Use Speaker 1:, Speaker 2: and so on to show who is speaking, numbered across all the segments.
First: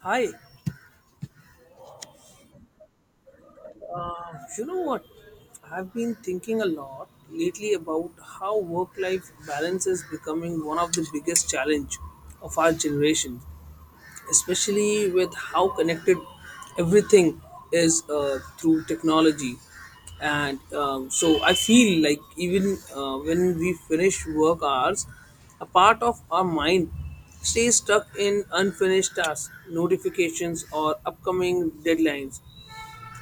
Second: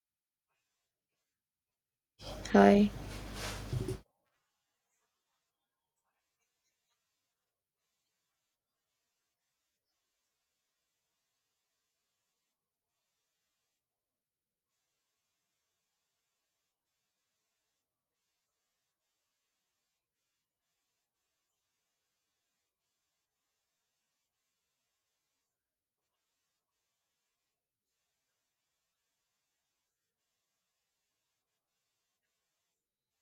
Speaker 1: Hi,
Speaker 2: Hi.
Speaker 1: uh, you know what? I've been thinking a lot lately about how work-life balance is becoming one of the biggest challenge of our generation, especially with how connected everything is through technology. And so I feel like even when we finish work hours, a part of our mind stays stuck in unfinished tasks, notifications, or upcoming deadlines.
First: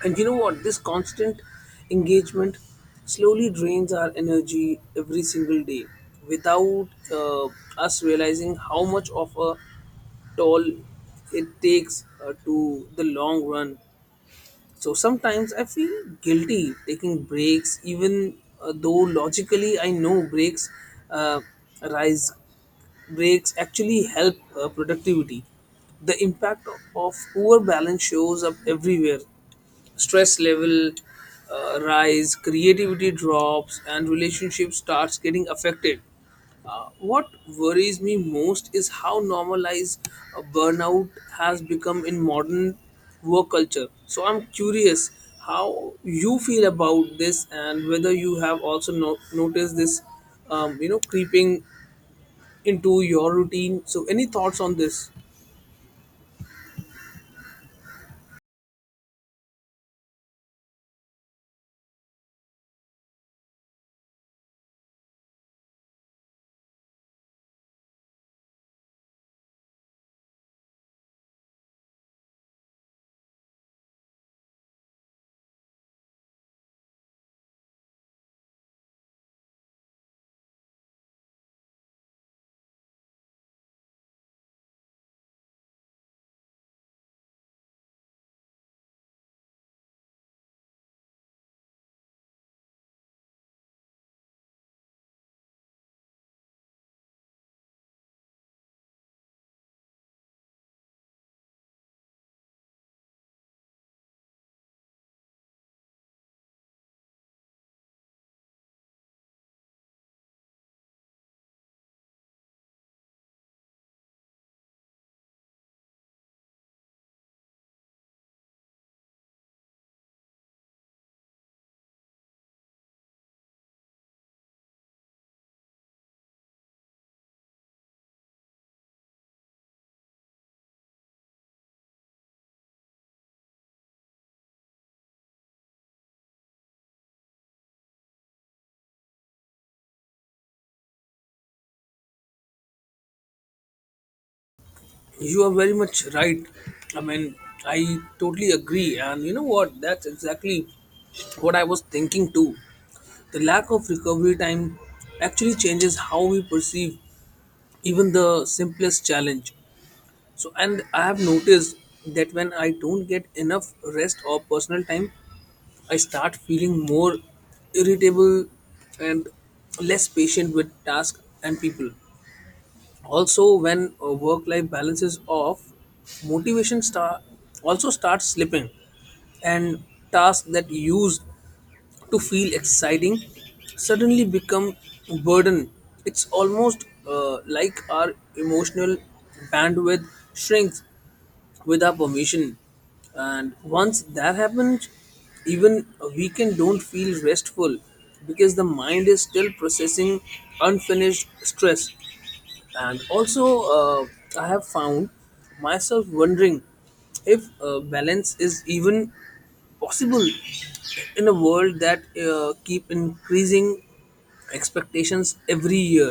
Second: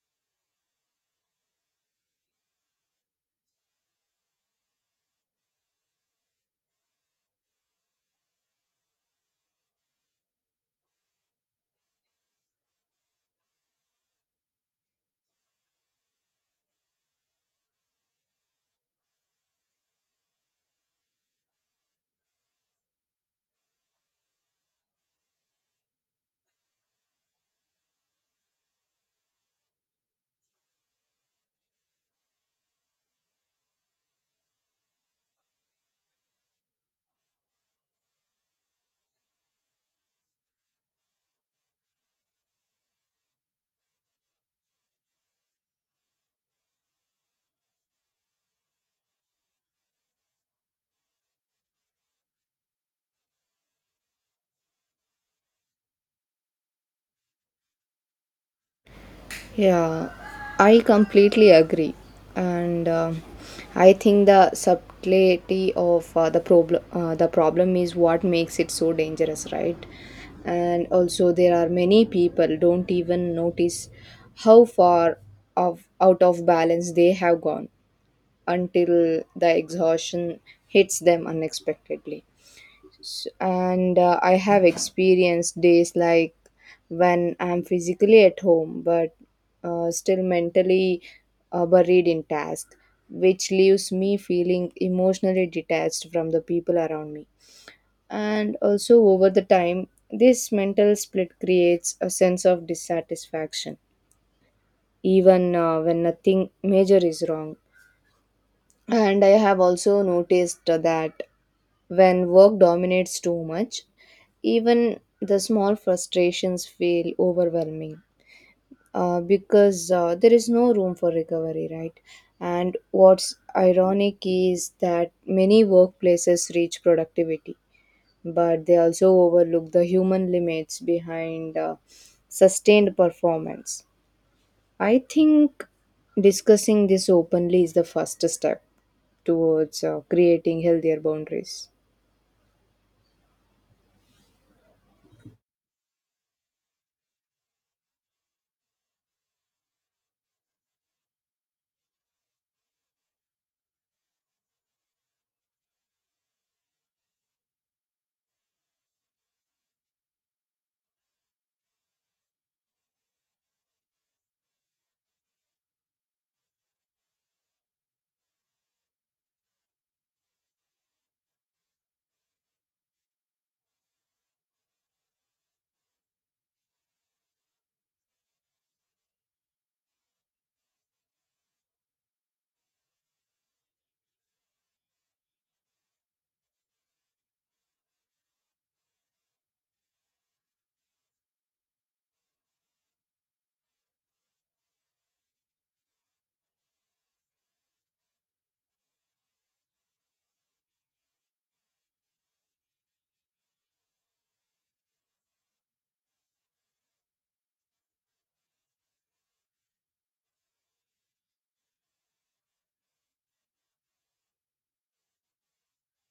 Speaker 1: And you know what? This constant engagement slowly drains our energy every single day without us realizing how much of a toll it takes to the long run. So sometimes I feel guilty taking breaks, even though logically I know breaks uh, rise. Breaks actually help productivity. The impact of poor balance shows up everywhere. Stress level rise, creativity drops, and relationship starts getting affected. What worries me most is how normalized burnout has become in modern work culture. So I'm curious how you feel about this and whether you have also noticed this, creeping into your routine. So any thoughts on this?
Speaker 2: Yeah, I completely agree. And I think the subtlety of the problem the problem is what makes it so dangerous, right? And also there are many people don't even notice how far of out of balance they have gone until the exhaustion hits them unexpectedly. S- and I have experienced days like when I'm physically at home but still mentally buried in task, which leaves me feeling emotionally detached from the people around me. And also over the time, this mental split creates a sense of dissatisfaction even when nothing major is wrong. And I have also noticed that when work dominates too much, even the small frustrations feel overwhelming because there is no room for recovery, right? And what's ironic is that many workplaces reach productivity, but they also overlook the human limits behind sustained performance. I think discussing this openly is the first step towards creating healthier boundaries.
Speaker 1: You are very much right. I mean, I totally agree. And you know what? That's exactly what I was thinking too. The lack of recovery time actually changes how we perceive even the simplest challenge. So, and I have noticed that when I don't get enough rest or personal time, I start feeling more irritable and less patient with tasks and people. Also, when work life balance is off, motivation start also starts slipping, and tasks that used to feel exciting suddenly become burden. It's almost like our emotional bandwidth shrinks with our permission. And once that happens, even a weekend don't feel restful because the mind is still processing unfinished stress. And also, uh, I have found myself wondering if balance is even possible in a world that keep increasing expectations every year.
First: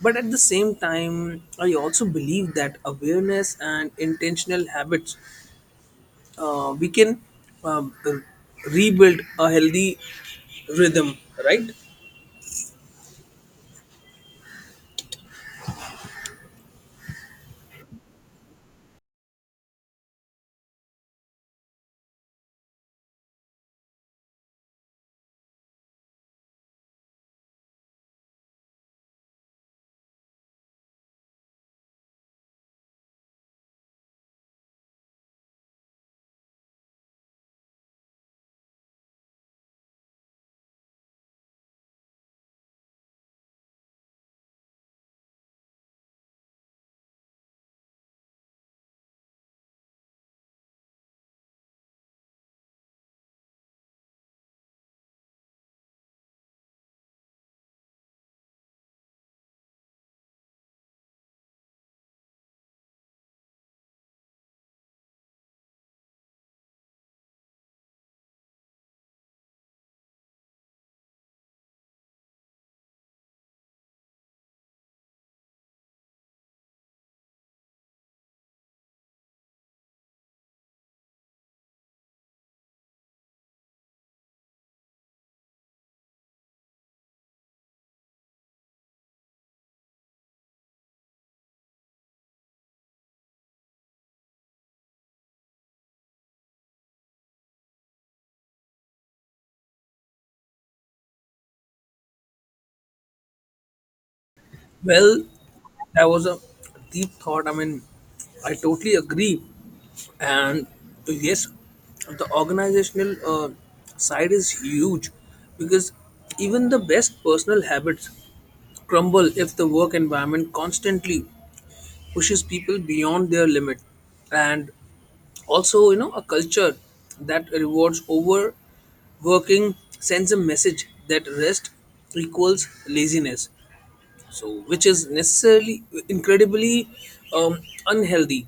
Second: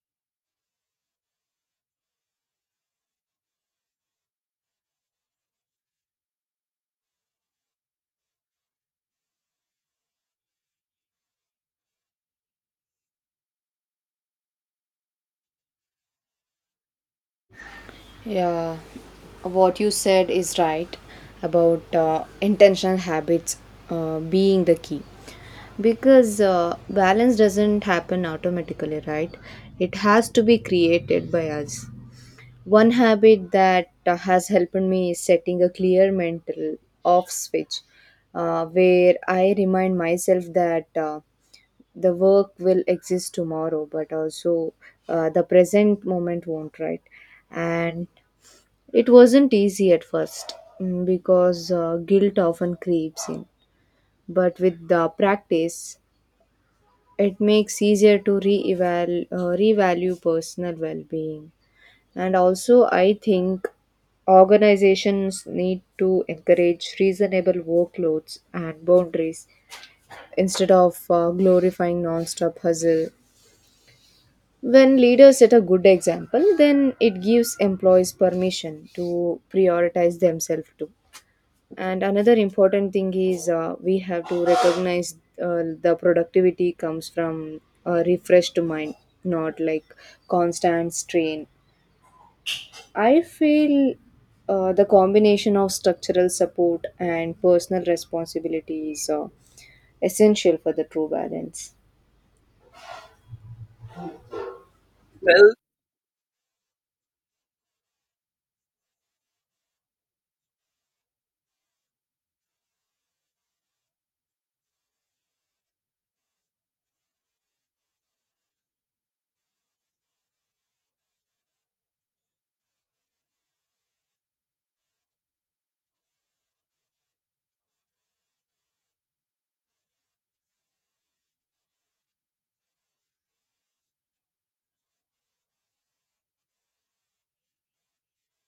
Speaker 1: But at the same time, I also believe that awareness and intentional habits, we can um, rebuild a healthy rhythm, right?
Speaker 2: Yeah, what you said is right about intentional habits being the key, because balance doesn't happen automatically, right? It has to be created by us. One habit that has helped me is setting a clear mental off switch where I remind myself that the work will exist tomorrow, but also the present moment won't, right? And it wasn't easy at first, because guilt often creeps in, but with the practice, it makes easier to revalue personal well-being. And also, I think organizations need to encourage reasonable workloads and boundaries instead of glorifying non-stop hustle. When leaders set a good example, then it gives employees permission to prioritize themselves too. And another important thing is we have to recognize the productivity comes from a refreshed mind, not like constant strain. I feel the combination of structural support and personal responsibility is essential for the true balance.
Speaker 1: Well, that was a deep thought. I mean, I totally agree. And so, yes, the organizational side is huge because even the best personal habits crumble if the work environment constantly pushes people beyond their limit. And also, you know, a culture that rewards overworking sends a message that rest equals laziness, so which is necessarily incredibly um, unhealthy.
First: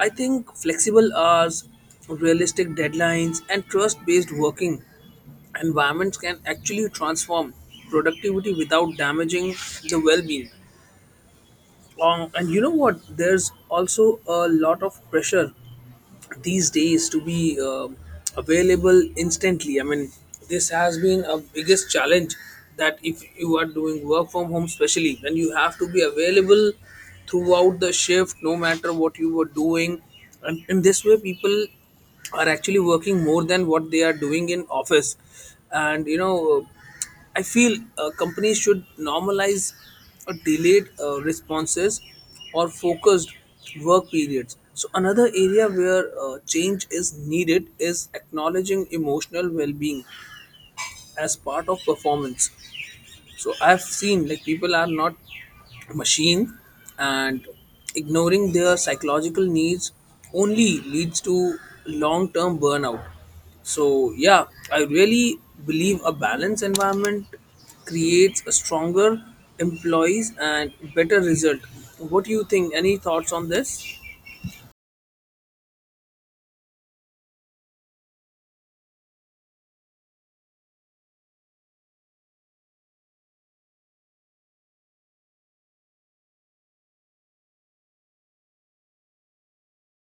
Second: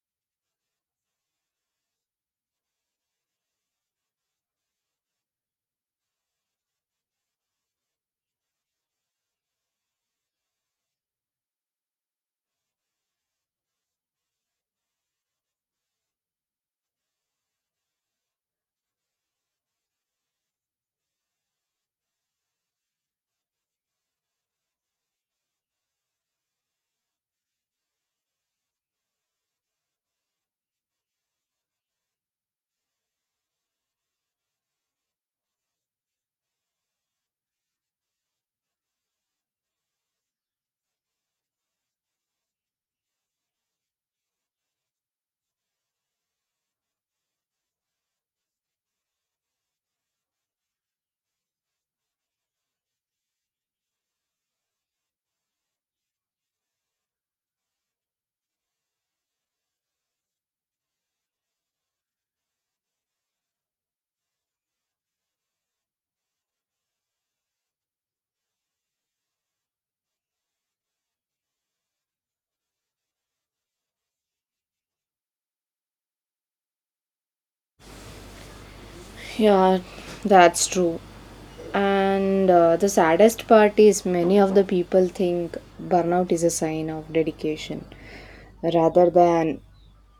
Speaker 1: I think flexible hours, realistic deadlines, and trust-based working environments can actually transform productivity without damaging the well-being. And you know what? There's also a lot of pressure these days to be available instantly. I mean, this has been a biggest challenge, that if you are doing work from home, especially, then you have to be available throughout the shift, no matter what you were doing. And in this way, people are actually working more than what they are doing in office, and you know, I feel companies should normalize delayed responses or focused work periods. So another area where change is needed is acknowledging emotional well being as part of performance. So I've seen like people are not machine, and ignoring their psychological needs only leads to long term burnout. So, yeah, I really believe a balanced environment creates a stronger employees and better result. What do you think? Any thoughts on this?
Speaker 2: Yeah, that's true. And the saddest part is many of the people think burnout is a sign of dedication rather than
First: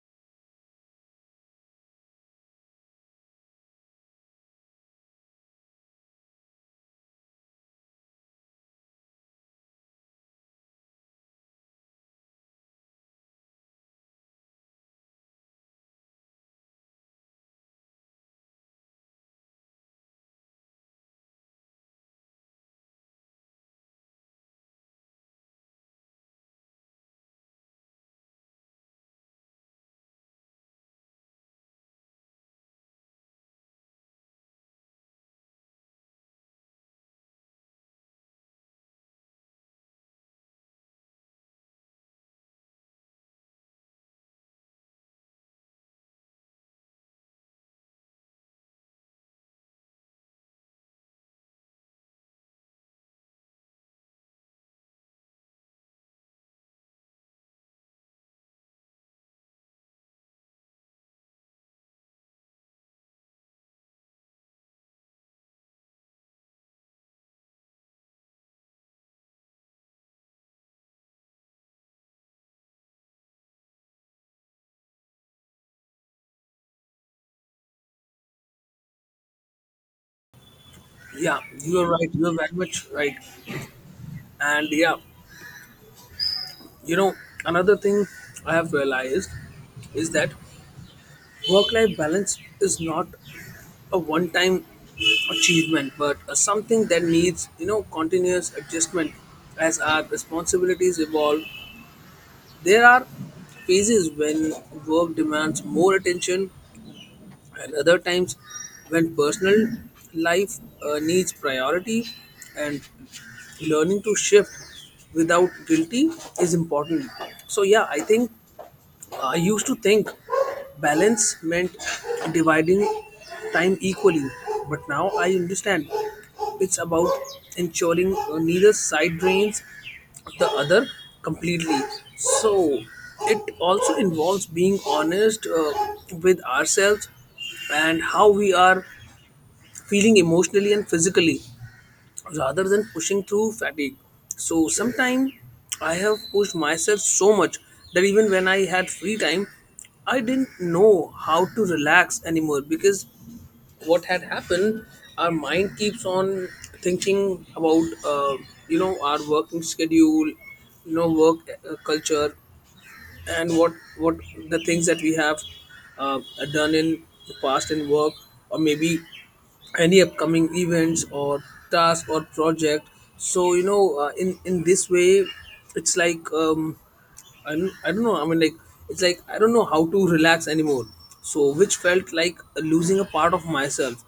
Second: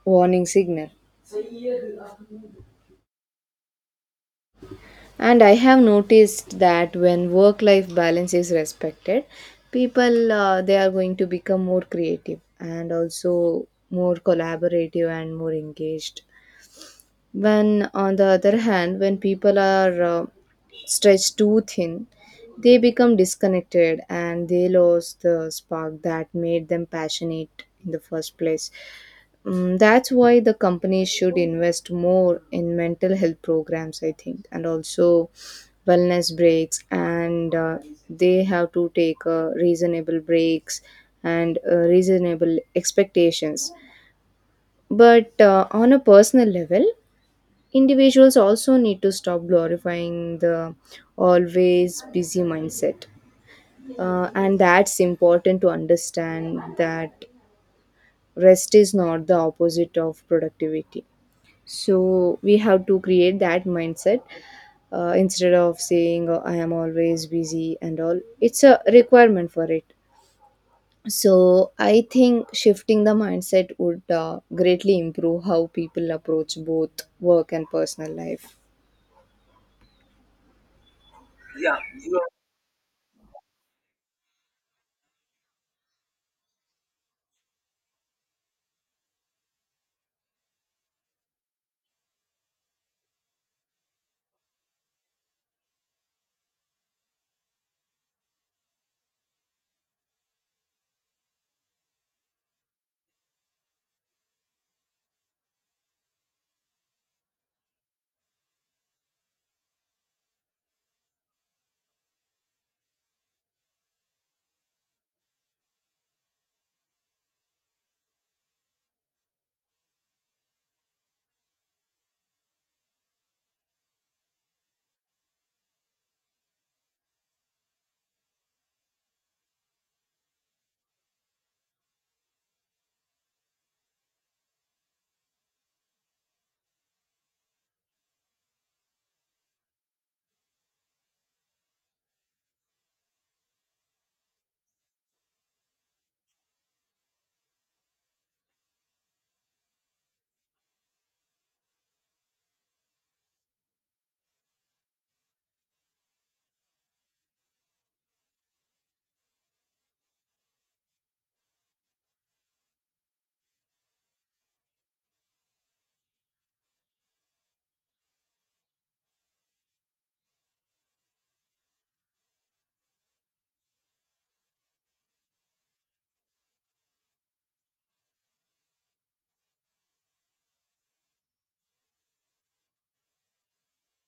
Speaker 2: warning signal. And I have noticed that when work life balance is respected, people they are going to become more creative and also more collaborative and more engaged. When, on the other hand, when people are stretched too thin, they become disconnected and they lose the spark that made them passionate in the first place. Mm, that's why the companies should invest more in mental health programs, I think, and also wellness breaks. And they have to take reasonable breaks and reasonable expectations. But on a personal level, individuals also need to stop glorifying the always busy mindset. And that's important to understand that rest is not the opposite of productivity. So we have to create that mindset instead of saying, "Oh, I am always busy and all. It's a requirement for it." So I think shifting the mindset would greatly improve how people approach both work and personal life.
Speaker 1: Yeah, you are right, you are very much right. And, yeah, you know, another thing I have realized is that work life balance is not a one time achievement, but a something that needs, you know, continuous adjustment as our responsibilities evolve. There are phases when work demands more attention, and other times when personal life needs priority, and learning to shift without guilty is important. So, yeah, I think I used to think balance meant dividing time equally, but now I understand it's about ensuring neither side drains the other completely. So it also involves being honest with ourselves and how we are feeling emotionally and physically rather than pushing through fatigue. So sometimes I have pushed myself so much that even when I had free time, I didn't know how to relax anymore because what had happened, our mind keeps on thinking about our working schedule, work culture, and what the things that we have uh, done in the past in work, or maybe any upcoming events or task or project. So you know, in this way, it's like I don't know. I mean, like, it's like I don't know how to relax anymore. So which felt like losing a part of myself.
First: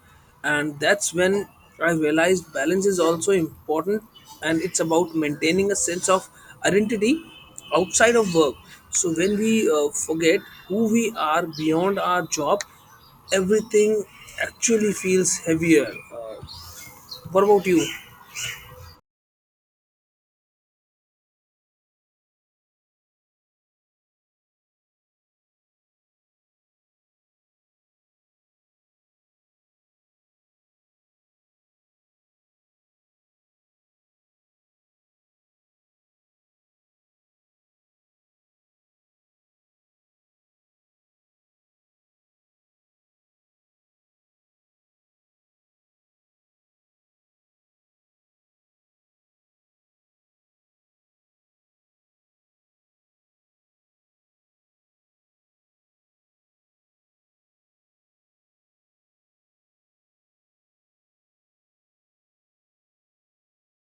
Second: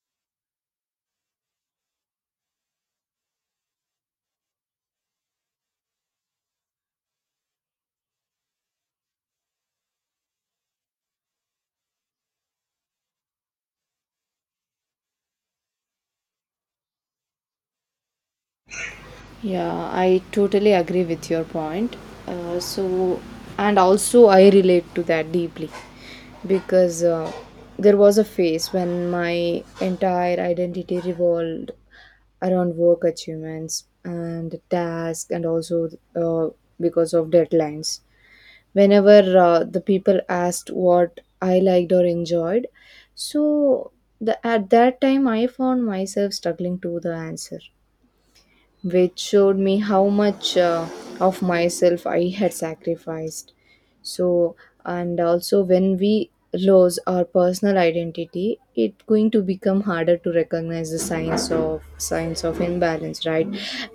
Speaker 1: And that's when I realized balance is also important, and it's about maintaining a sense of identity outside of work. So when we forget who we are beyond our job, everything actually feels heavier. Uh, what about you?
Speaker 2: Yeah, I totally agree with your point. Uh, so, and also I relate to that deeply because there was a phase when my entire identity revolved around work achievements and tasks, and also uh, because of deadlines. Whenever the people asked what I liked or enjoyed, so at that time I found myself struggling to the answer, which showed me how much of myself I had sacrificed. So, and also when we lose our personal identity, it's going to become harder to recognize the signs of imbalance, right?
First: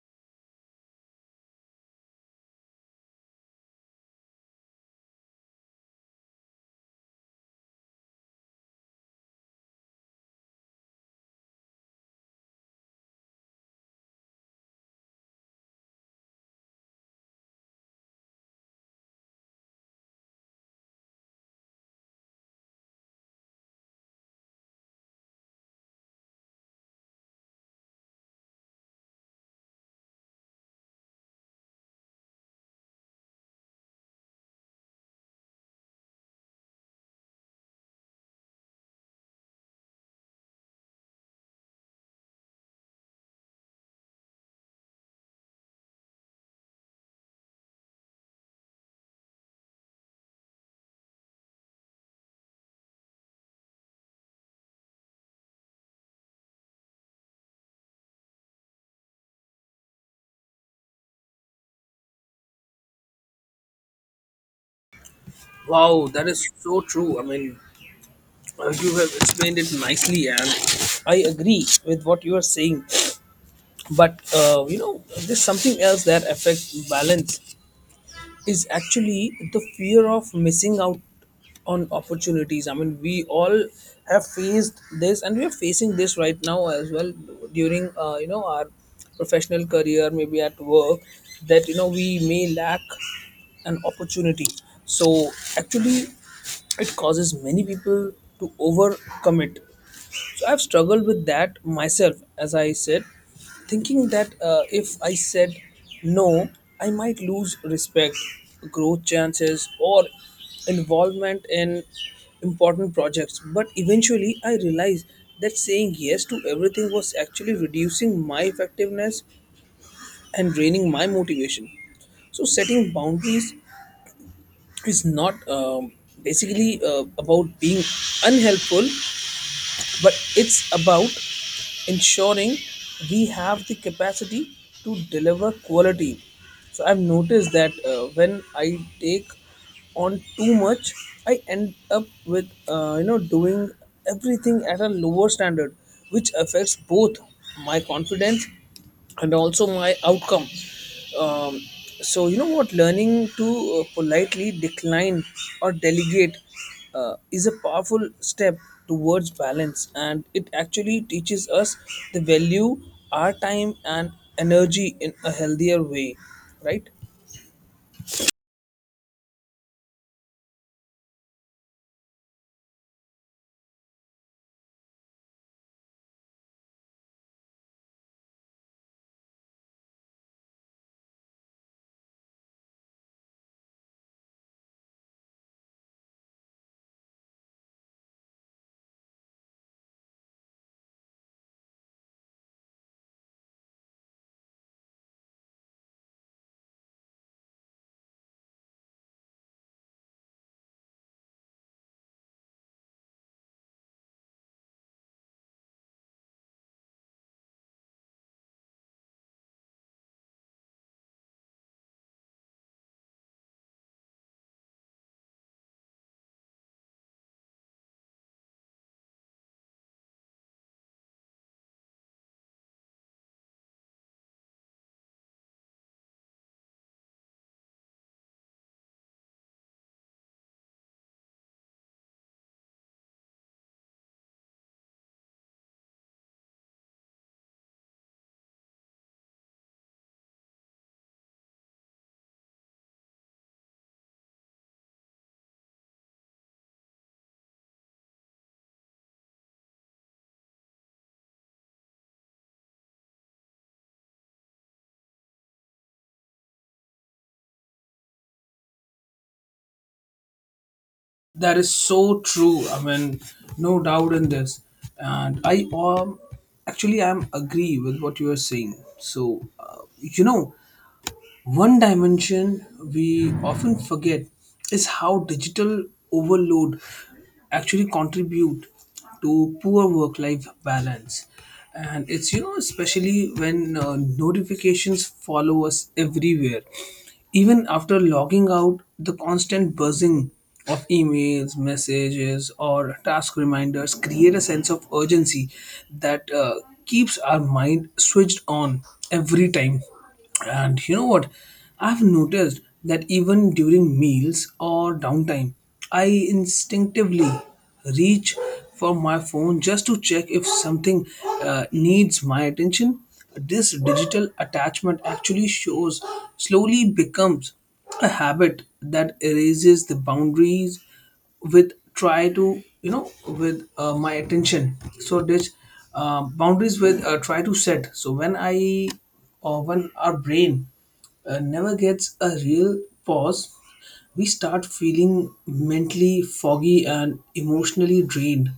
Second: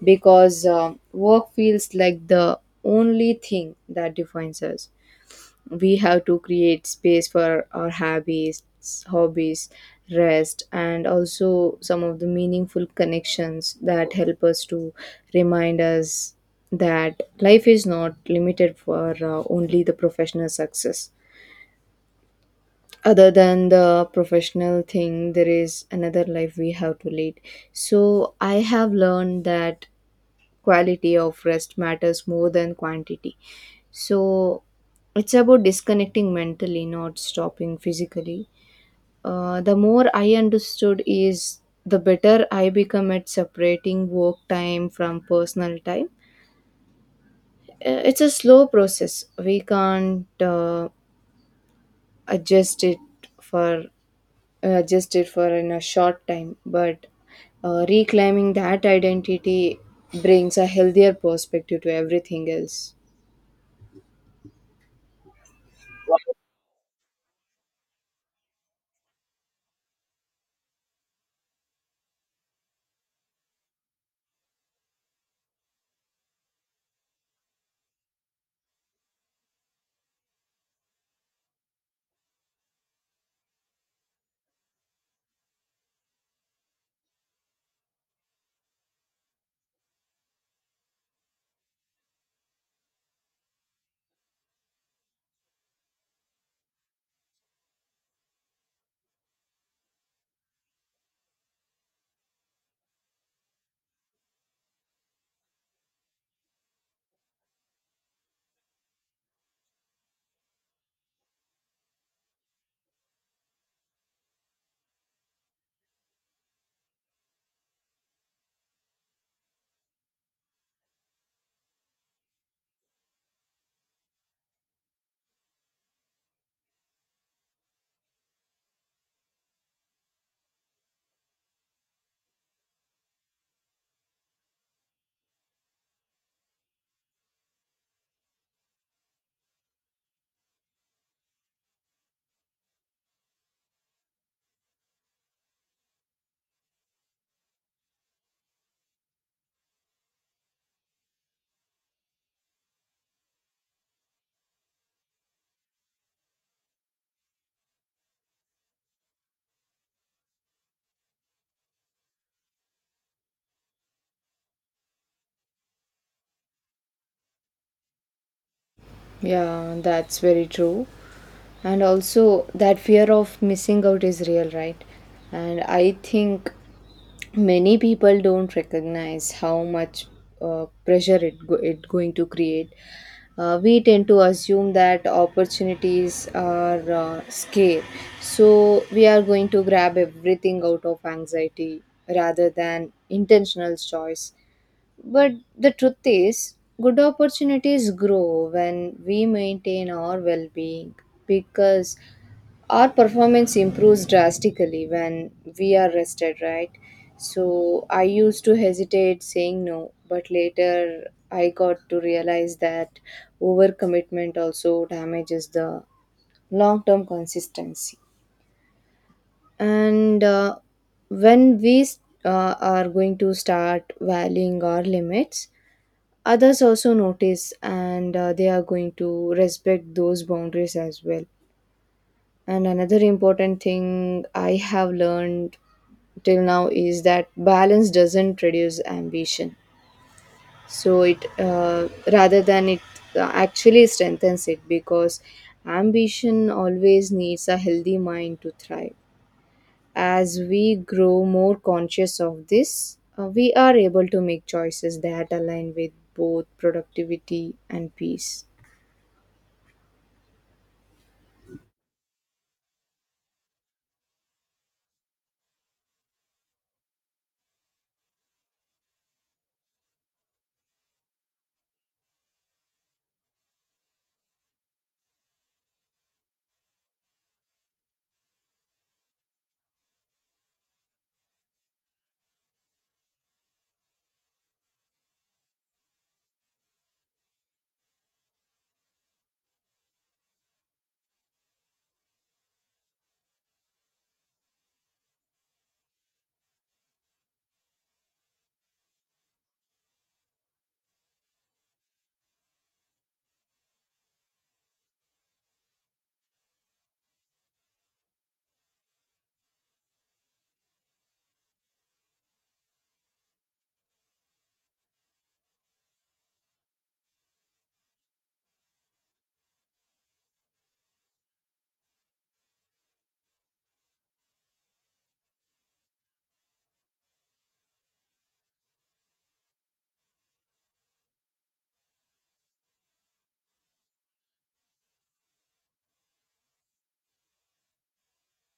Speaker 2: Because work feels like the only thing that defines us. We have to create space for our hobbies, rest, and also some of the meaningful connections that help us to remind us that life is not limited for only the professional success. Other than the professional thing, there is another life we have to lead. So I have learned that quality of rest matters more than quantity. So it's about disconnecting mentally, not stopping physically. The more I understood is the better I become at separating work time from personal time. It's a slow process. We can't adjust it for adjust it for in a short time, but reclaiming that identity brings a healthier perspective to everything else.
Speaker 1: Wow, that is so true. I mean, you have explained it nicely, and I agree with what you are saying. But you know, there's something else that affects balance is actually the fear of missing out on opportunities. I mean, we all have faced this, and we are facing this right now as well during you know our professional career, maybe at work, that you know we may lack an opportunity. So actually, it causes many people to overcommit, so I've struggled with that myself, as I said, thinking that if I said no, I might lose respect, growth chances, or involvement in important projects. But eventually, I realized that saying yes to everything was actually reducing my effectiveness and draining my motivation. So setting boundaries is not basically about being unhelpful, but it's about ensuring we have the capacity to deliver quality. So I've noticed that when I take on too much, I end up with you know doing everything at a lower standard, which affects both my confidence and also my outcome. Um, so you know what, learning to politely decline or delegate is a powerful step towards balance, and it actually teaches us the value our time and energy in a healthier way, right?
Speaker 2: Yeah, that's very true. And also, that fear of missing out is real, right? And I think many people don't recognize how much it going to create. We tend to assume that opportunities are scarce, so we are going to grab everything out of anxiety rather than intentional choice. But the truth is, good opportunities grow when we maintain our well being, because our performance improves drastically when we are rested, right? So I used to hesitate saying no, but later I got to realize that overcommitment also damages the long term consistency. And when we are going to start valuing our limits, others also notice and they are going to respect those boundaries as well. And another important thing I have learned till now is that balance doesn't reduce ambition. So it rather than it actually strengthens it, because ambition always needs a healthy mind to thrive. As we grow more conscious of this, we are able to make choices that align with both productivity and peace.
Speaker 1: That is so true. I mean, no doubt in this. And I um, actually I'm agree with what you are saying. So, uh, you know, one dimension we often forget is how digital overload actually contribute to poor work-life balance. And it's, you know, especially when notifications follow us everywhere. Even after logging out, the constant buzzing of emails, messages, or task reminders create a sense of urgency that keeps our mind switched on every time. And you know what? I've noticed that even during meals or downtime, I instinctively reach for my phone just to check if something needs my attention. This digital attachment actually shows slowly becomes a habit that erases the boundaries with try to you know with my attention. So this boundaries with try to set. So when I or when our brain never gets a real pause, we start feeling mentally foggy and emotionally drained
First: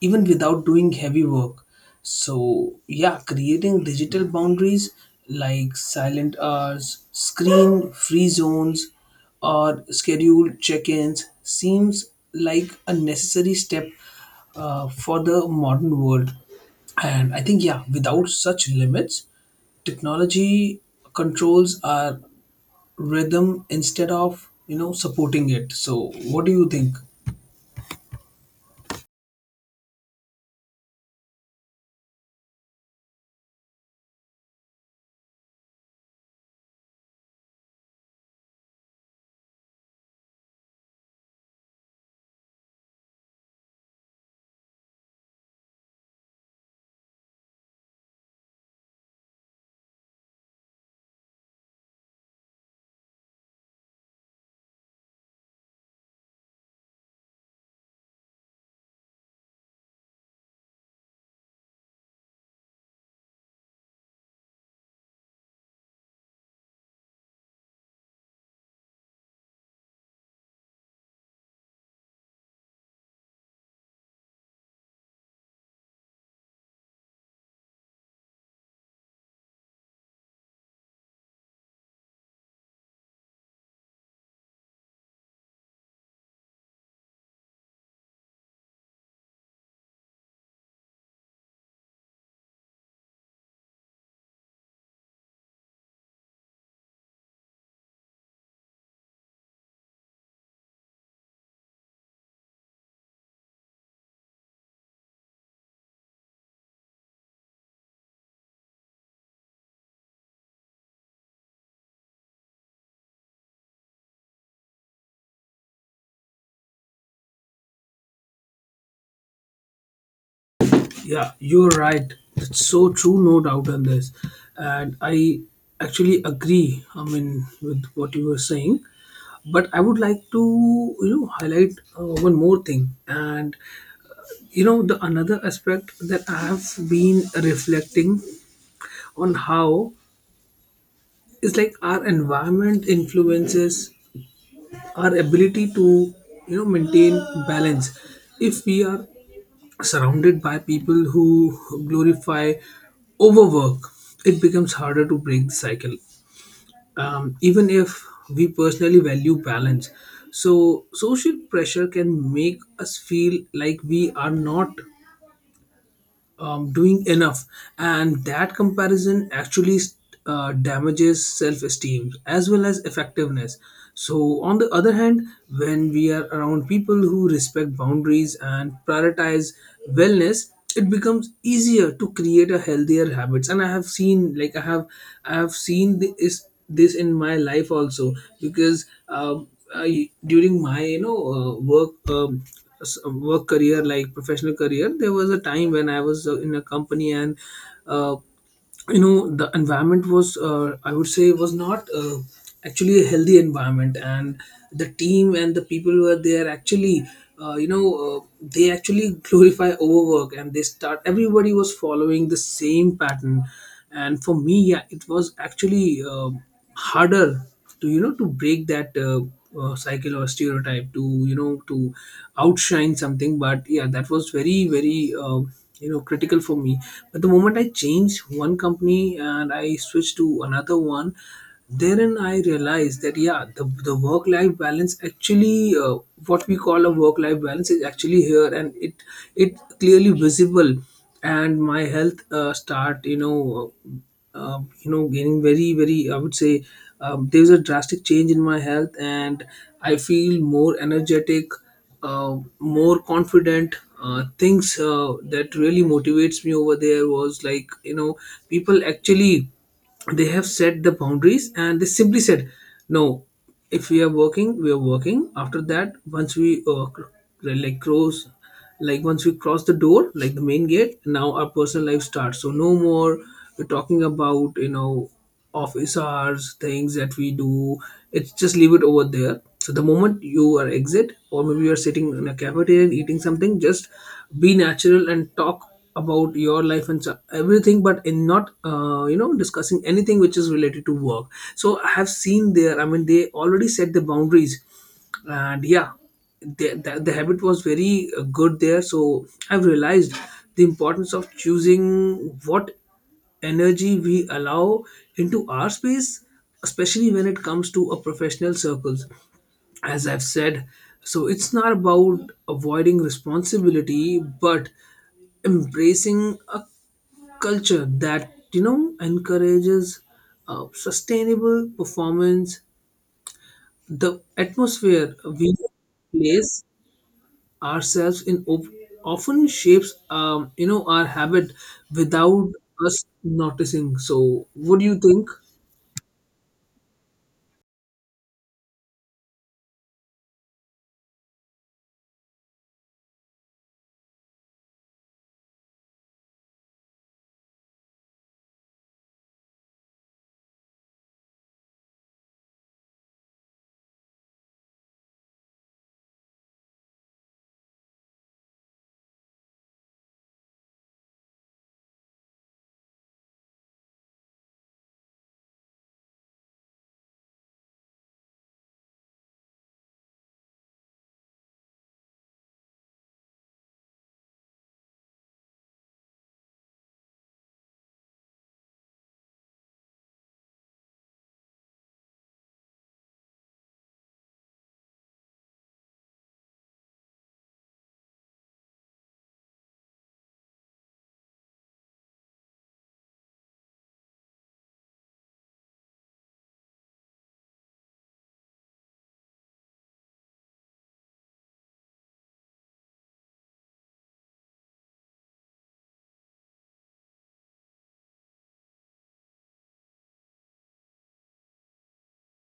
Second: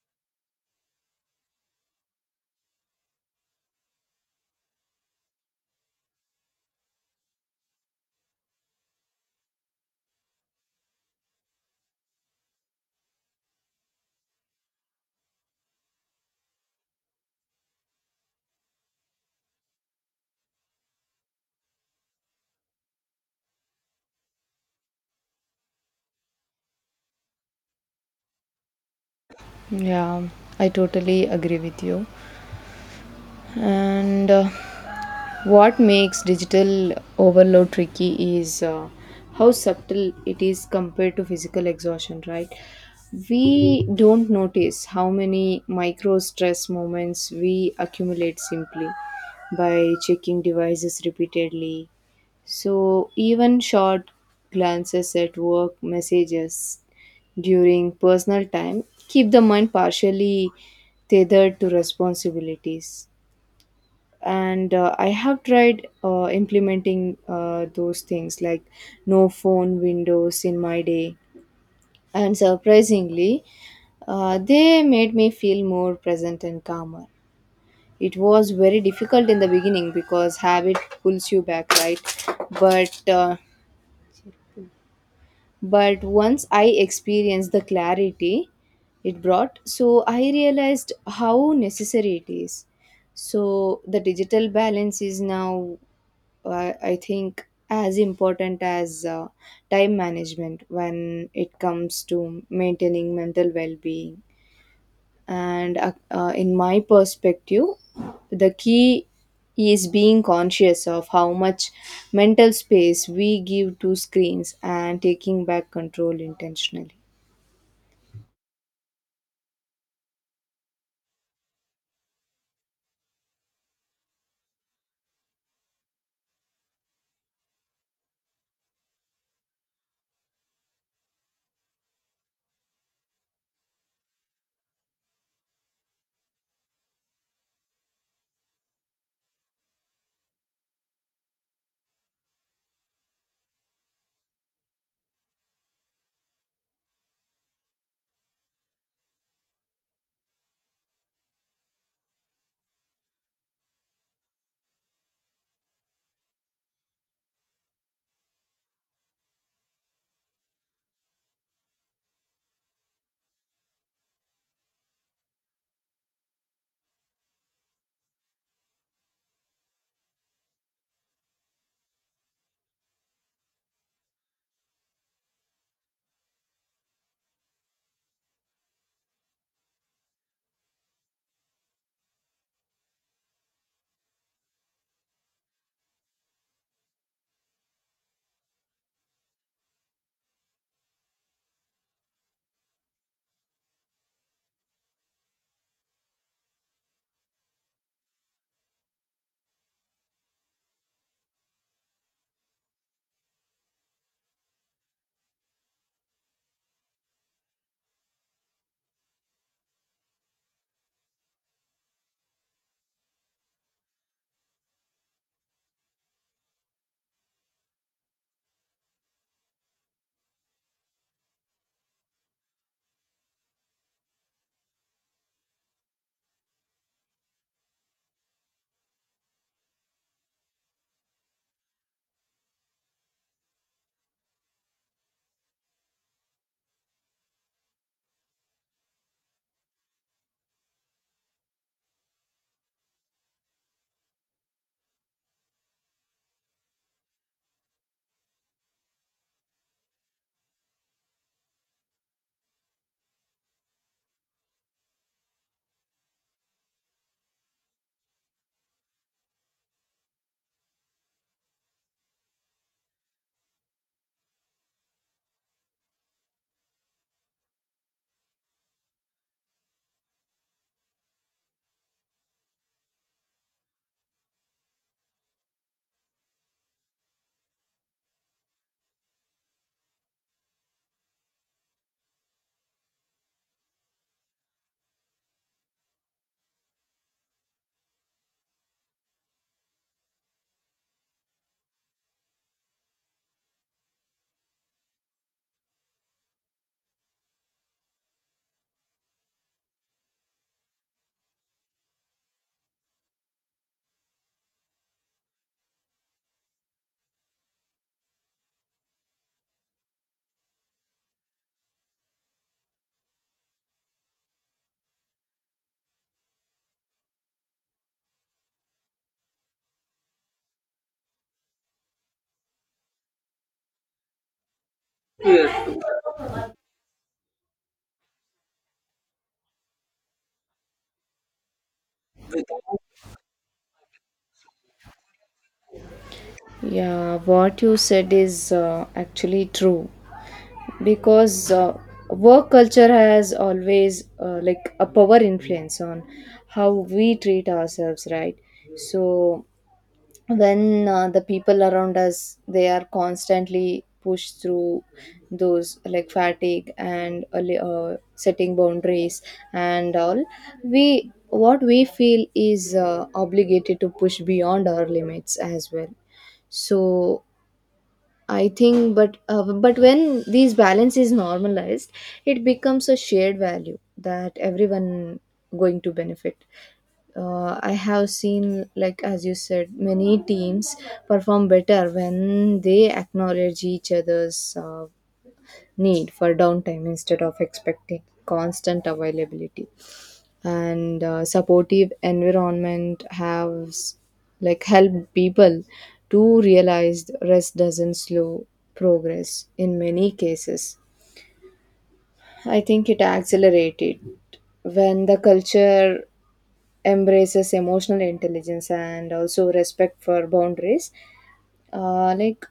Speaker 1: even without doing heavy work. So, yeah, creating digital boundaries like silent hours, screen free zones, or scheduled check ins seems like a necessary step for the modern world. And I think, yeah, without such limits, technology controls our rhythm instead of supporting it. So what do you think?
Speaker 2: Yeah, I totally agree with you. And what makes digital overload tricky is how subtle it is compared to physical exhaustion, right? We don't notice how many micro stress moments we accumulate simply by checking devices repeatedly. So, even short glances at work messages during personal time keep the mind partially tethered to responsibilities. And I have tried implementing those things like no phone windows in my day, and surprisingly they made me feel more present and calmer. It was very difficult in the beginning because habit pulls you back, right? But uh, but once I experienced the clarity it brought, so I realized how necessary it is. So the digital balance is now I think as important as time management when it comes to maintaining mental well-being. And uh, uh, in my perspective, the key is being conscious of how much mental space we give to screens and taking back control intentionally.
Speaker 1: Yeah, you're right. It's so true, no doubt on this. And I actually agree, I mean, with what you were saying. But I would like to, you know, highlight one more thing. And, you know, the another aspect that I have been reflecting on how is like our environment influences our ability to, you know, maintain balance. If we are surrounded by people who glorify overwork, it becomes harder to break the cycle. Even if we personally value balance, so social pressure can make us feel like we are not doing enough, and that comparison actually damages self-esteem as well as effectiveness. So on the other hand, when we are around people who respect boundaries and prioritize wellness, it becomes easier to create a healthier habits. And I have seen, like, I have seen this in my life also, because I, during my work work career, like professional career, there was a time when I was in a company, and uh, you know, the environment was, I would say, was not actually a healthy environment. And the team and the people who are there actually, uh, you know uh, they actually glorify overwork, and they start, everybody was following the same pattern. And for me, yeah, it was actually uh, harder to, you know, to break that cycle or stereotype, to, you know, to outshine something. But yeah, that was very very you know critical for me. But the moment I changed one company and I switched to another one, therein I realized that yeah, the work life balance actually, what we call a work life balance, is actually here, and it clearly visible. And my health start, you know, gaining very very, I would say, there's a drastic change in my health, and I feel more energetic, more confident. Things that really motivates me over there was, like, you know, people actually, they have set the boundaries, and they simply said no. If we are working, we are working. After that, once we like close, like once we cross the door, like the main gate, now our personal life starts. So no more we're talking about, you know, office hours, things that we do. It's just leave it over there. So the moment you are exit, or maybe you're sitting in a cafeteria and eating something, just be natural and talk about your life and everything, but in not you know discussing anything which is related to work. So I have seen there, I mean, they already set the boundaries. And yeah, the habit was very good there. So I've realized the importance of choosing what energy we allow into our space, especially when it comes to a professional circles, as I've said. So it's not about avoiding responsibility, but embracing a culture that, you know, encourages sustainable performance. The atmosphere we
Speaker 2: Yes.
Speaker 1: place ourselves in often shapes, our habit without us noticing. So, what do you think?
Speaker 2: Yeah, what you said is actually true, because work culture has always like a power influence on how we treat ourselves, right? So when the people around us, they are constantly pushed through those like fatigue and setting boundaries and all, we what we feel is obligated to push beyond our limits as well. So I think but when these balance is normalized, it becomes a shared value that everyone going to benefit. I have seen, like as you said, many teams perform better when they acknowledge each other's need for downtime instead of expecting constant availability. And supportive environment has like helped people to realize rest doesn't slow progress in many cases. I think it accelerated when the culture embraces emotional intelligence and also respect for boundaries. Like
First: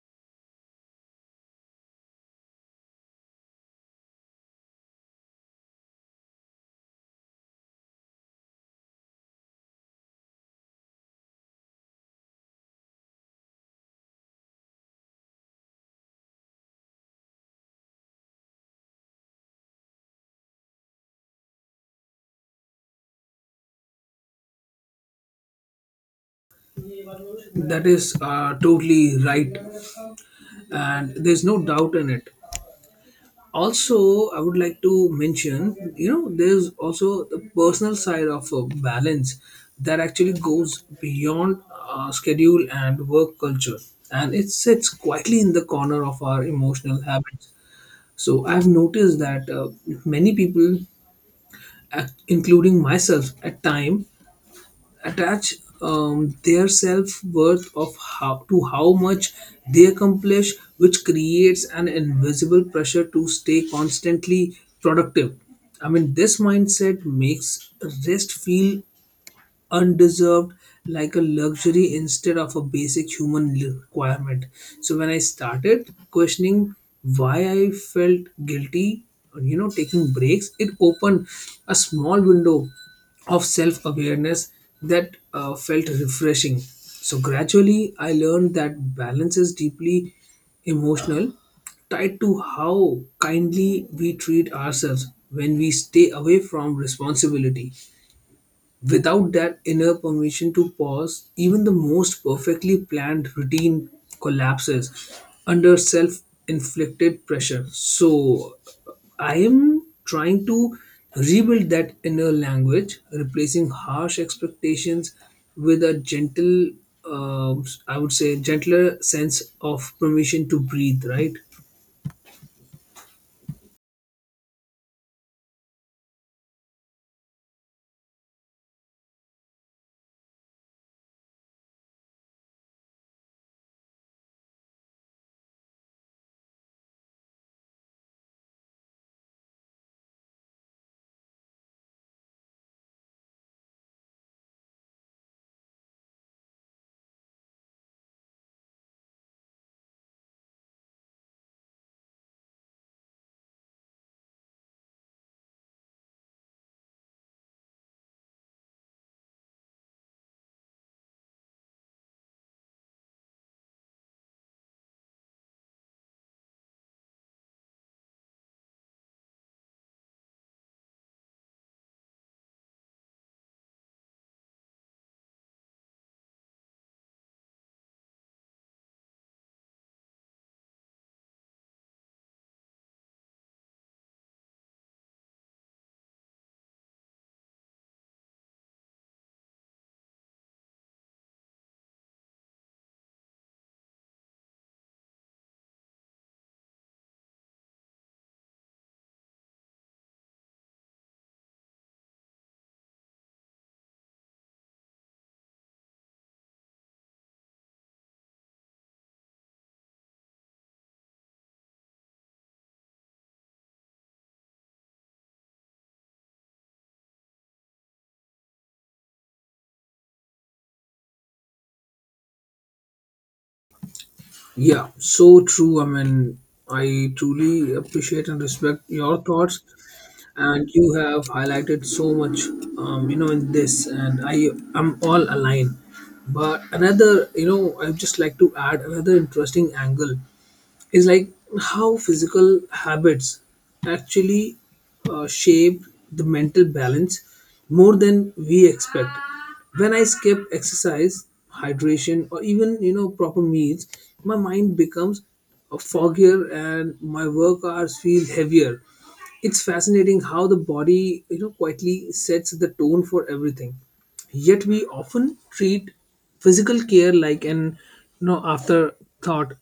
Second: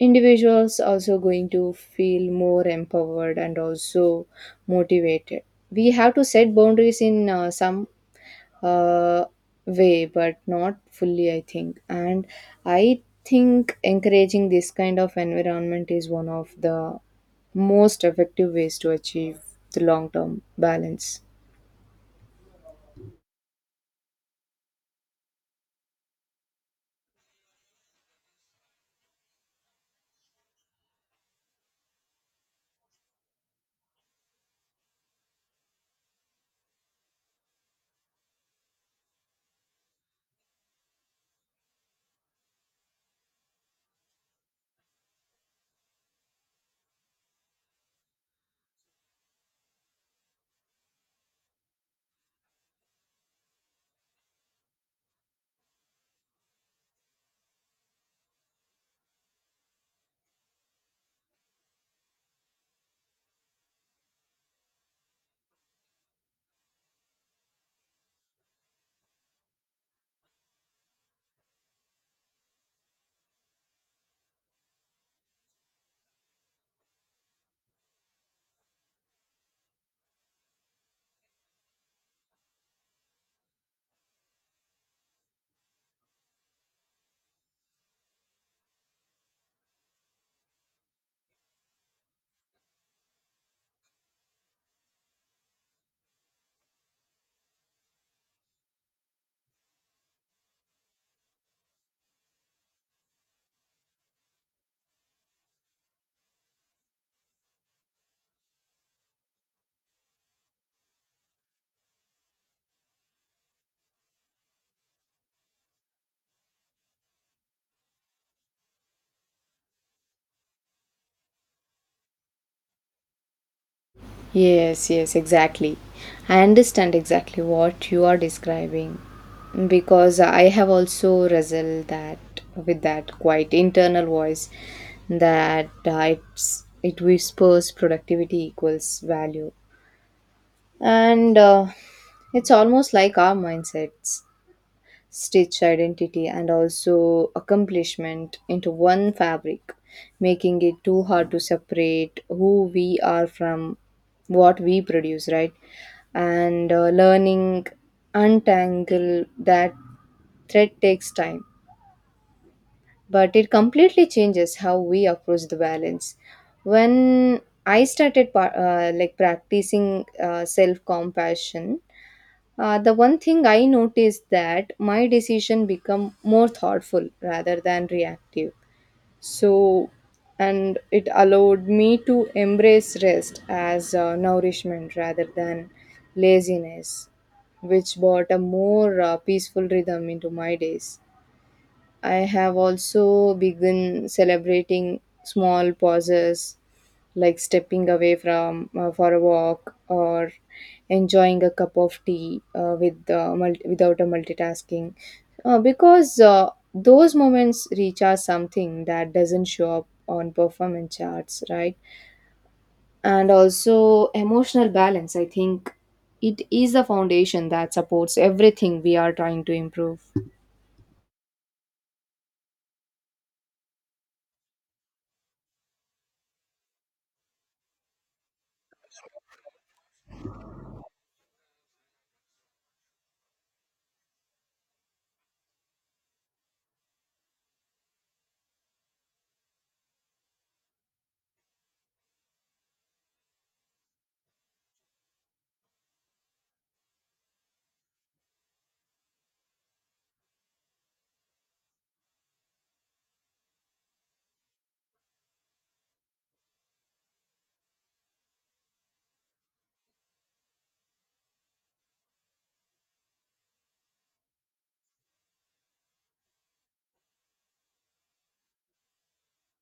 Speaker 2: individuals also going to feel more empowered and also motivated. We have to set boundaries in some uh, way but not fully, I think. And I think encouraging this kind of environment is one of the most effective ways to achieve the long term balance.
Speaker 1: That is totally right, and there's no doubt in it. Also, I would like to mention, you know, there's also the personal side of a balance that actually goes beyond schedule and work culture, and it sits quietly in the corner of our emotional habits. So I've noticed that many people, including myself, at time attach their self worth of how to how much they accomplish, which creates an invisible pressure to stay constantly productive. I mean, this mindset makes rest feel undeserved, like a luxury instead of a basic human requirement. So when I started questioning why I felt guilty, you know, taking breaks, it opened a small window of self awareness that felt refreshing. So, gradually, I learned that balance is deeply emotional, tied to how kindly we treat ourselves when we stay away from responsibility. Without that inner permission to pause, even the most perfectly planned routine collapses under self inflicted pressure. So, I am trying to rebuild that inner language, replacing harsh expectations with a gentle, I would say, gentler sense of permission to breathe, right?
Speaker 2: Yes, yes, exactly. I understand exactly what you are describing, because I have also wrestled that quite internal voice that it's, it whispers productivity equals value. And it's almost like our mindsets stitch identity and also accomplishment into one fabric, making it too hard to separate who we are from what we produce, right? And learning untangle that thread takes time, but it completely changes how we approach the balance. When I started like practicing self compassion, the one thing I noticed that my decision become more thoughtful rather than reactive. So, and it allowed me to embrace rest as nourishment rather than laziness, which brought a more peaceful rhythm into my days. I have also begun celebrating small pauses, like stepping away from for a walk or enjoying a cup of tea without a multitasking, because those moments recharge something that doesn't show up on performance charts, right? And also emotional balance, I think, it is the foundation that supports everything we are trying to improve.
Speaker 1: Yeah, so true. I mean, I truly appreciate and respect your thoughts, and you have highlighted so much, in this, and I am all aligned. But another, you know, I would just like to add another interesting angle is like how physical habits actually shape the mental balance more than we expect. When I skip exercise, hydration, or even, you know, proper meals, my mind becomes foggier and my work hours feel heavier. It's fascinating how the body, you know, quietly sets the tone for everything, yet we often treat physical care like an, you know, afterthought.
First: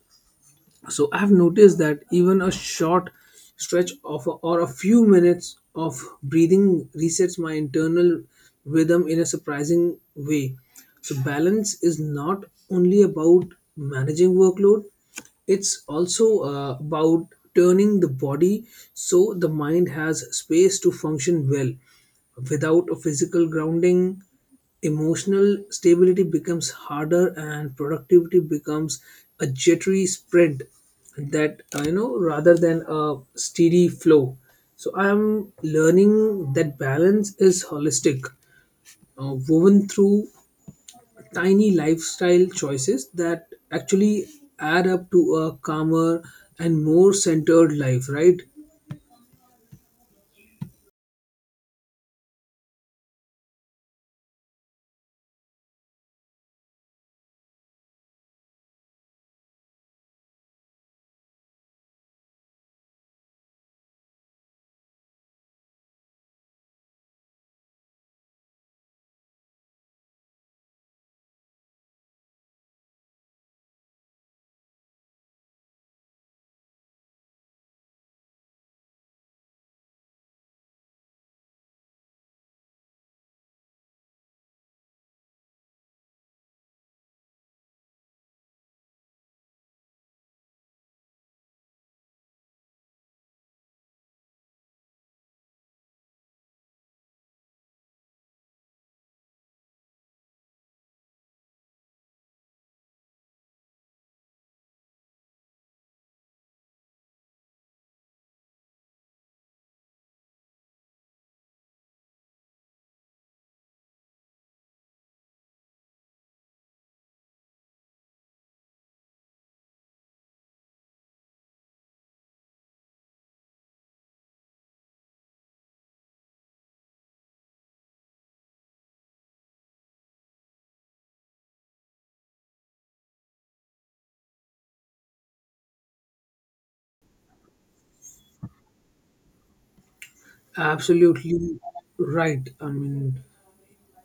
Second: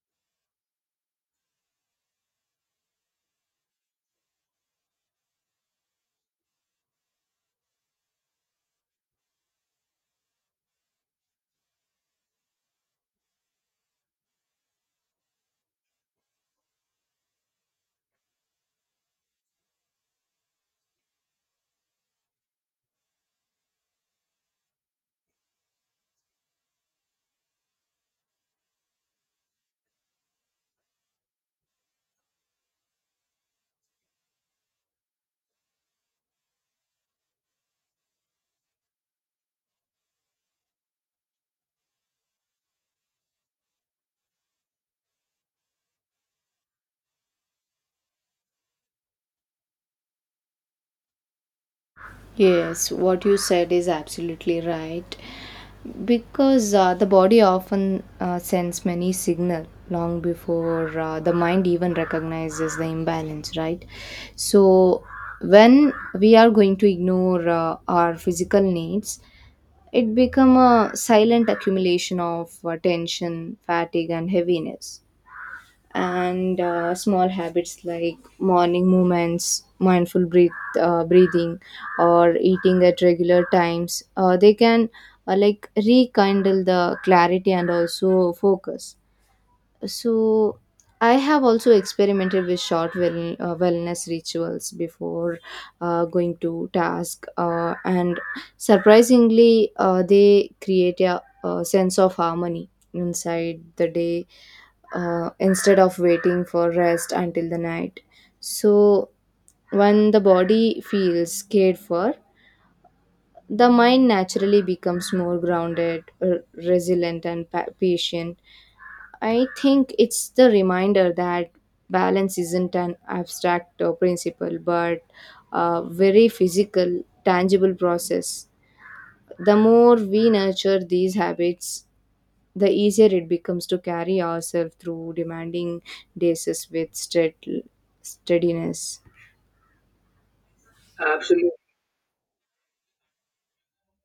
Speaker 1: So I've noticed that even a short stretch of, or a few minutes of breathing resets my internal rhythm in a surprising way. So balance is not only about managing workload, it's also about turning the body so the mind has space to function well. Without a physical grounding, emotional stability becomes harder and productivity becomes a jittery sprint, that you know, rather than a steady flow. So I'm learning that balance is holistic, woven through tiny lifestyle choices that actually add up to a calmer and more centered life, right?
Speaker 2: Yes, what you said is absolutely right. Because the body often sends many signal long before the mind even recognizes the imbalance, right? So when we are going to ignore our physical needs, it become a silent accumulation of tension, fatigue, and heaviness. And small habits like morning movements, mindful breathing or eating at regular times they can like rekindle the clarity and also focus. So I have also experimented with short wellness rituals before going to task, and surprisingly they create a sense of harmony inside the day instead of waiting for rest until the night. So when the body feels cared for, the mind naturally becomes more grounded, resilient and patient. I think it's the reminder that balance isn't an abstract principle but a very physical, tangible process. The more we nurture these habits, the easier it becomes to carry ourselves through demanding days with steadiness. Absolutely.
Speaker 1: Absolutely right. I mean,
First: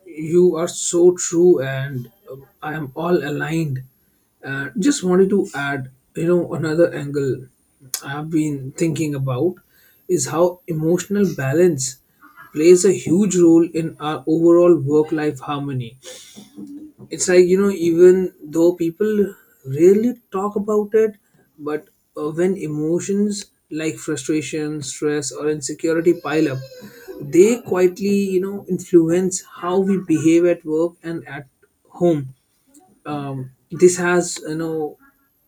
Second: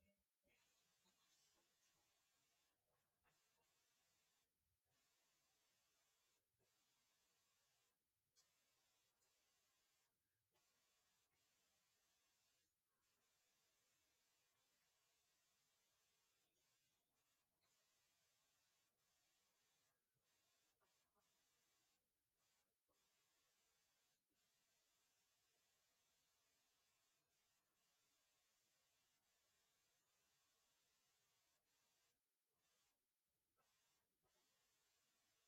Speaker 1: you are so true, and I am all aligned. Just wanted to add, you know, another angle I've been thinking about is how emotional balance plays a huge role in our overall work life harmony. It's like, you know, even though people rarely talk about it, but when emotions like frustration, stress, or insecurity pile up, they quietly, you know, influence how we behave at work and at home. This has, you know,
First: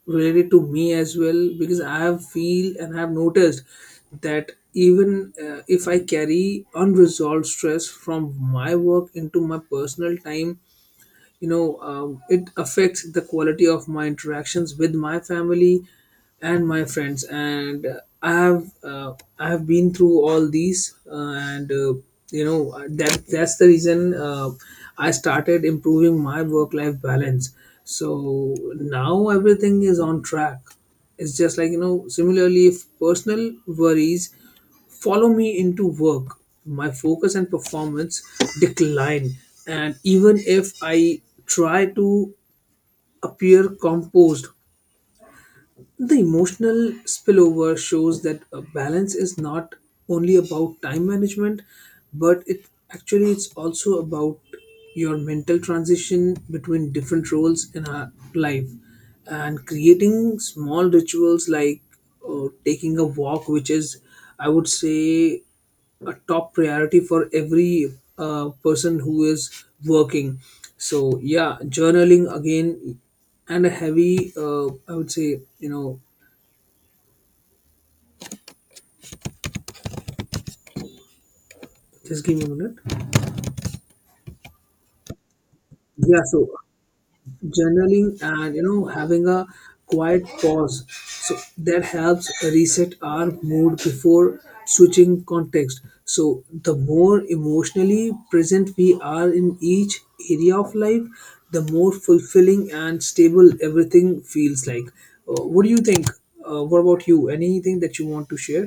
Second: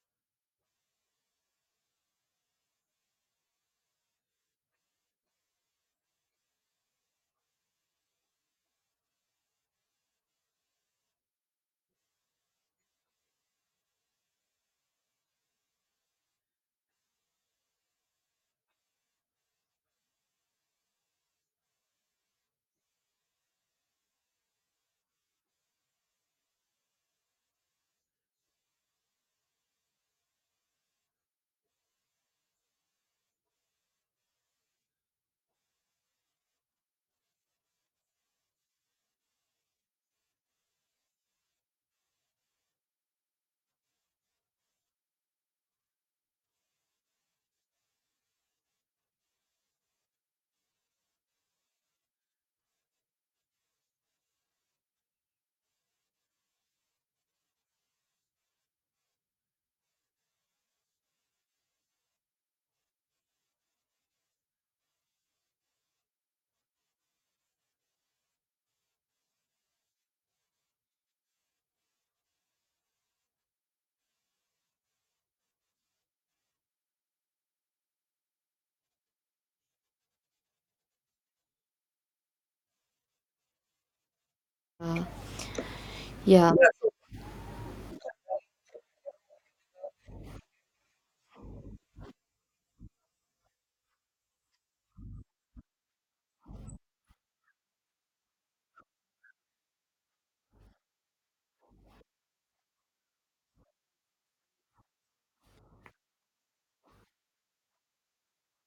Speaker 1: related to me as well, because I have feel and have noticed that even if I carry unresolved stress from my work into my personal time, you know, it affects the quality of my interactions with my family and my friends. And I have been through all these and you know that that's the reason I started improving my work life balance. So now everything is on track. It's just like, you know, similarly if personal worries follow me into work, my focus and performance decline. And even if I try to appear composed, the emotional spillover shows that a balance is not only about time management, but it, actually it's also about your mental transition between different roles in our life. And creating small rituals like taking a walk, which is, I would say, a top priority for every person who is working. So yeah, journaling again, and a heavy, I would say, you know, just give me a minute.
Speaker 2: Uh,
Speaker 1: Yeah, so
Speaker 2: yeah,
Speaker 1: journaling, and, you know, having a quiet pause, so that helps reset our mood before switching context. So the more emotionally present we are in each area of life, the more fulfilling and stable everything feels like. What do you think, what about you, anything that you want to share?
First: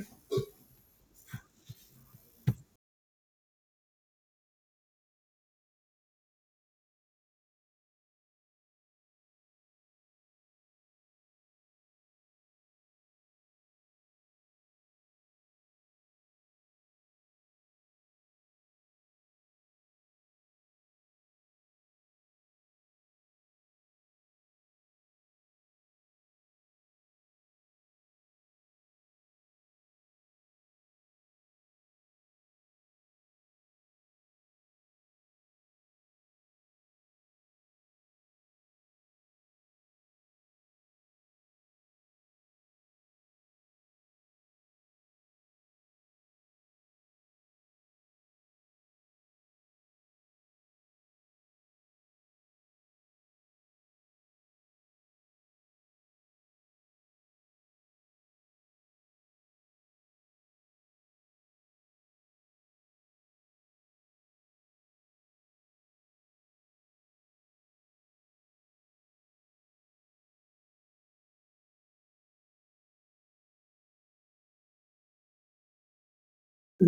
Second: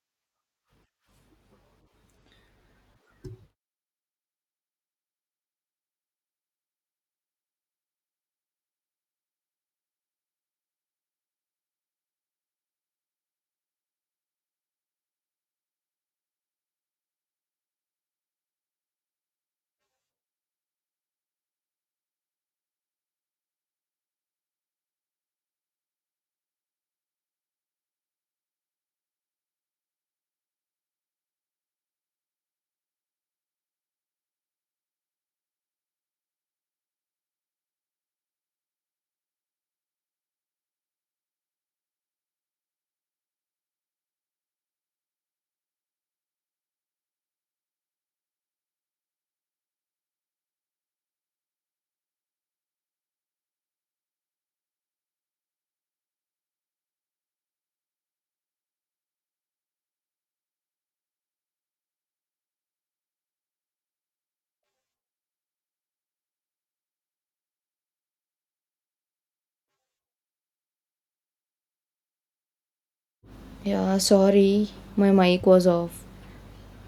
Speaker 2: yeah, sorry, my mic was off.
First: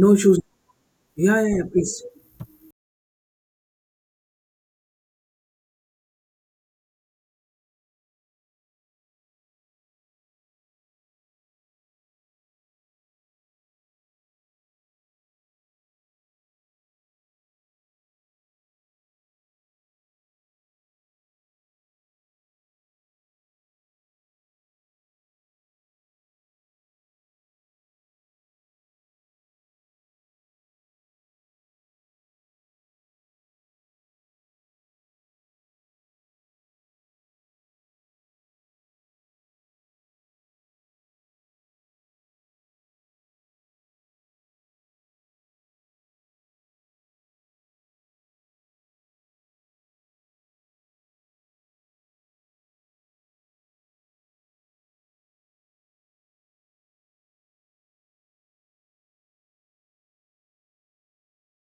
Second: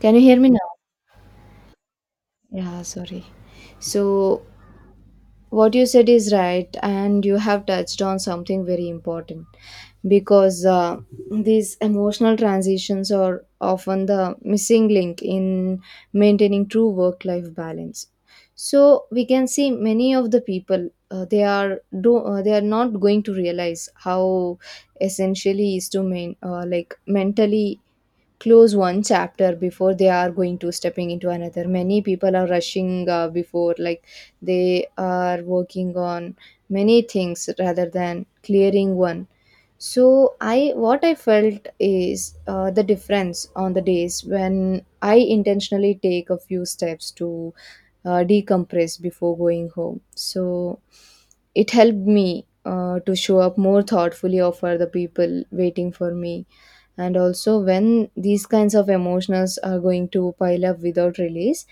Speaker 1: No
Speaker 2: Can you
Speaker 1: issues.
Speaker 2: hear me now?
Speaker 1: Yeah, yeah, yeah, please.
Speaker 2: Yeah, sorry. So, what you said is right, and you have touched on something very important because these emotional transitions are often the missing link in maintaining true work life balance. So, we can see many of the people. They are not going to realize how essentially is to main like mentally close one chapter before they are going to stepping into another. Many people are rushing before like they are working on many things rather than clearing one. So I what I felt is the difference on the days when I intentionally take a few steps to decompress before going home, so it helped me to show up more thoughtfully for the people waiting for me. And also when these kinds of emotions are going to pile up without release,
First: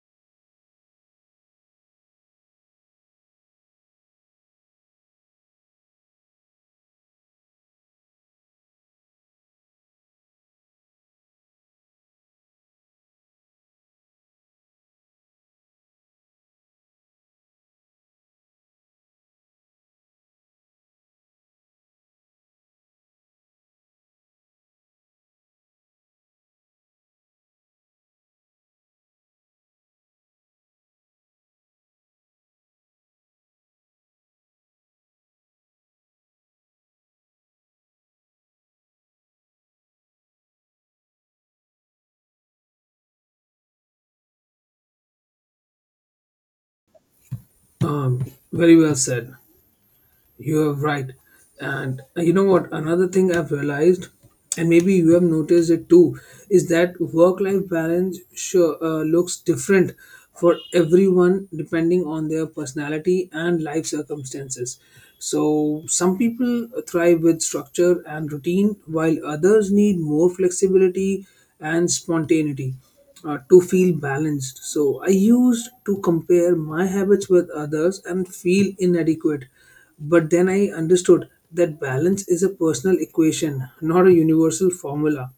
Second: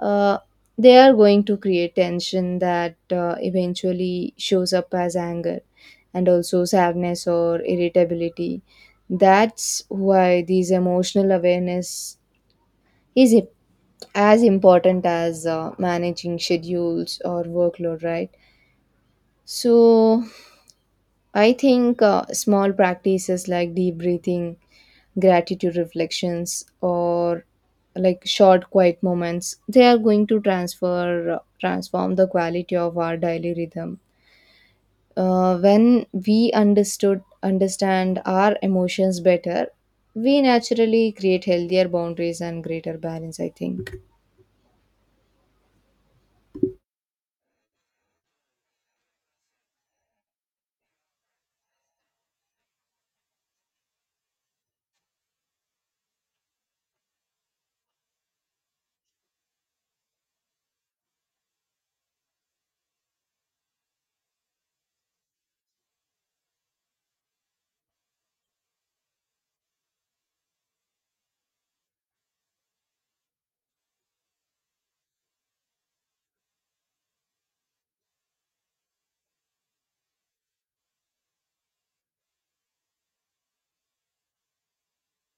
Speaker 2: uh, they are going to create tension that eventually shows up as anger and also sadness or irritability. That's why these emotional awareness is as important as managing schedules or workload, right? So I think small practices like deep breathing, gratitude reflections, or like short quiet moments, they are going to transfer transform the quality of our daily rhythm. When we understood understand our emotions better, we naturally create healthier boundaries and greater balance, I think.
Speaker 1: um, Very well said. You are right. And you know what? Another thing I've realized, and maybe you have noticed it too, is that work life balance sure, looks different for everyone depending on their personality and life circumstances. So, some people thrive with structure and routine, while others need more flexibility and spontaneity to feel balanced. So I used to compare my habits with others and feel inadequate. But then I understood that balance is a personal equation, not a universal formula.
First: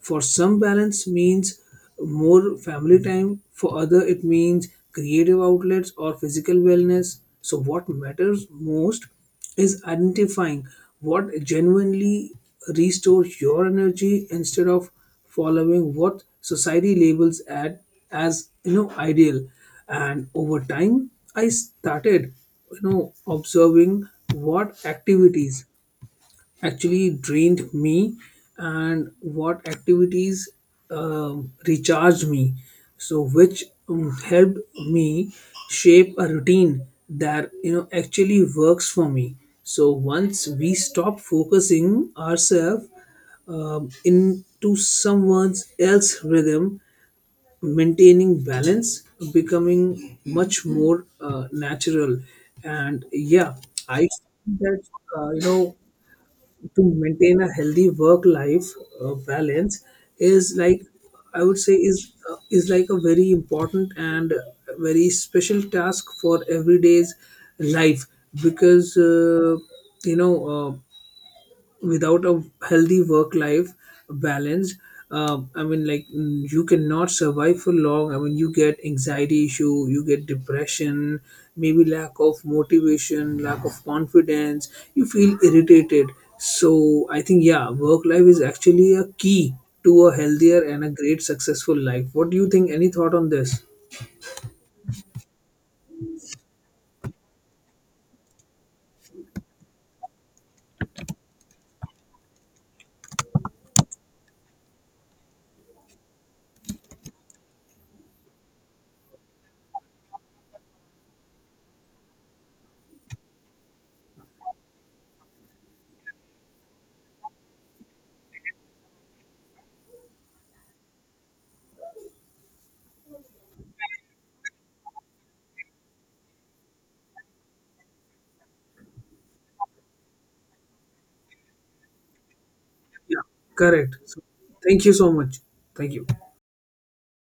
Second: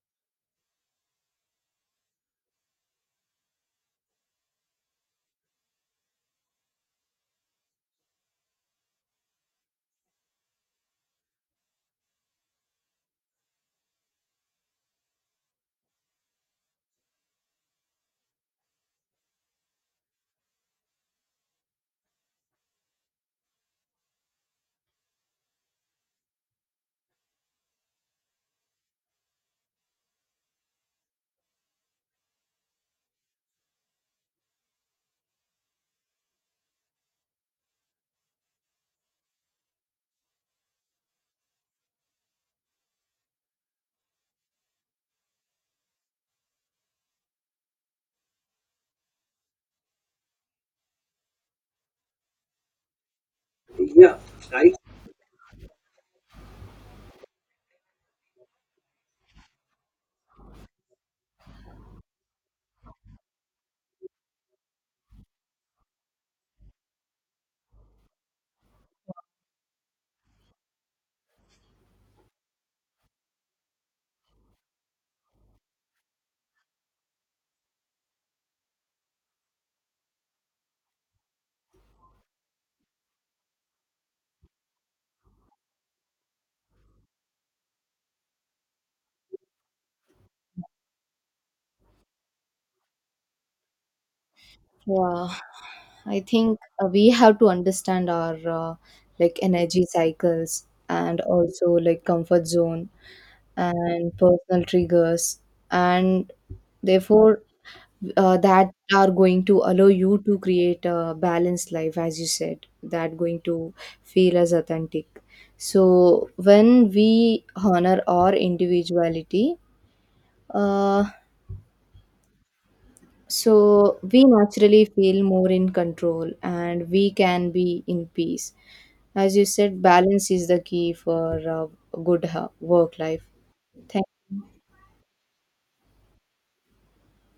Speaker 1: For some, balance means more family time, for other, it means creative outlets or physical wellness. So, what matters most is identifying what genuinely restores your energy instead of following what society labels at, as you know, ideal. And over time, I started, you know, observing what activities actually drained me and what activities recharged me. So which helped me shape a routine that, you know, actually works for me. So once we stop focusing ourselves into someone else's rhythm, maintaining balance becoming much more natural. And yeah, I
Speaker 2: Yeah,
Speaker 1: think
Speaker 2: I
Speaker 1: that you know, to maintain a healthy work life balance is like, I would say is like a very important and very special task for everyday's life. Because you know uh, without a healthy work life balance, I mean, like, mm, you cannot survive for long. I mean, you get anxiety issue, you get depression, maybe lack of motivation, lack of confidence, you feel irritated. So I think yeah, work life is actually a key to a healthier and a great successful life. What do you think, any thought on this?
Speaker 2: Yeah, I think we have to understand our like energy cycles and also like comfort zone and personal triggers, and therefore that are going to allow you to create a balanced life, as you said, that going to feel as authentic. So when we honor our individuality, uh. So we naturally feel more in control and we can be in peace. As you said, balance is the key for good work life.
Speaker 1: Yeah, correct. So,
Speaker 2: Thank
Speaker 1: thank you so much. Thank you.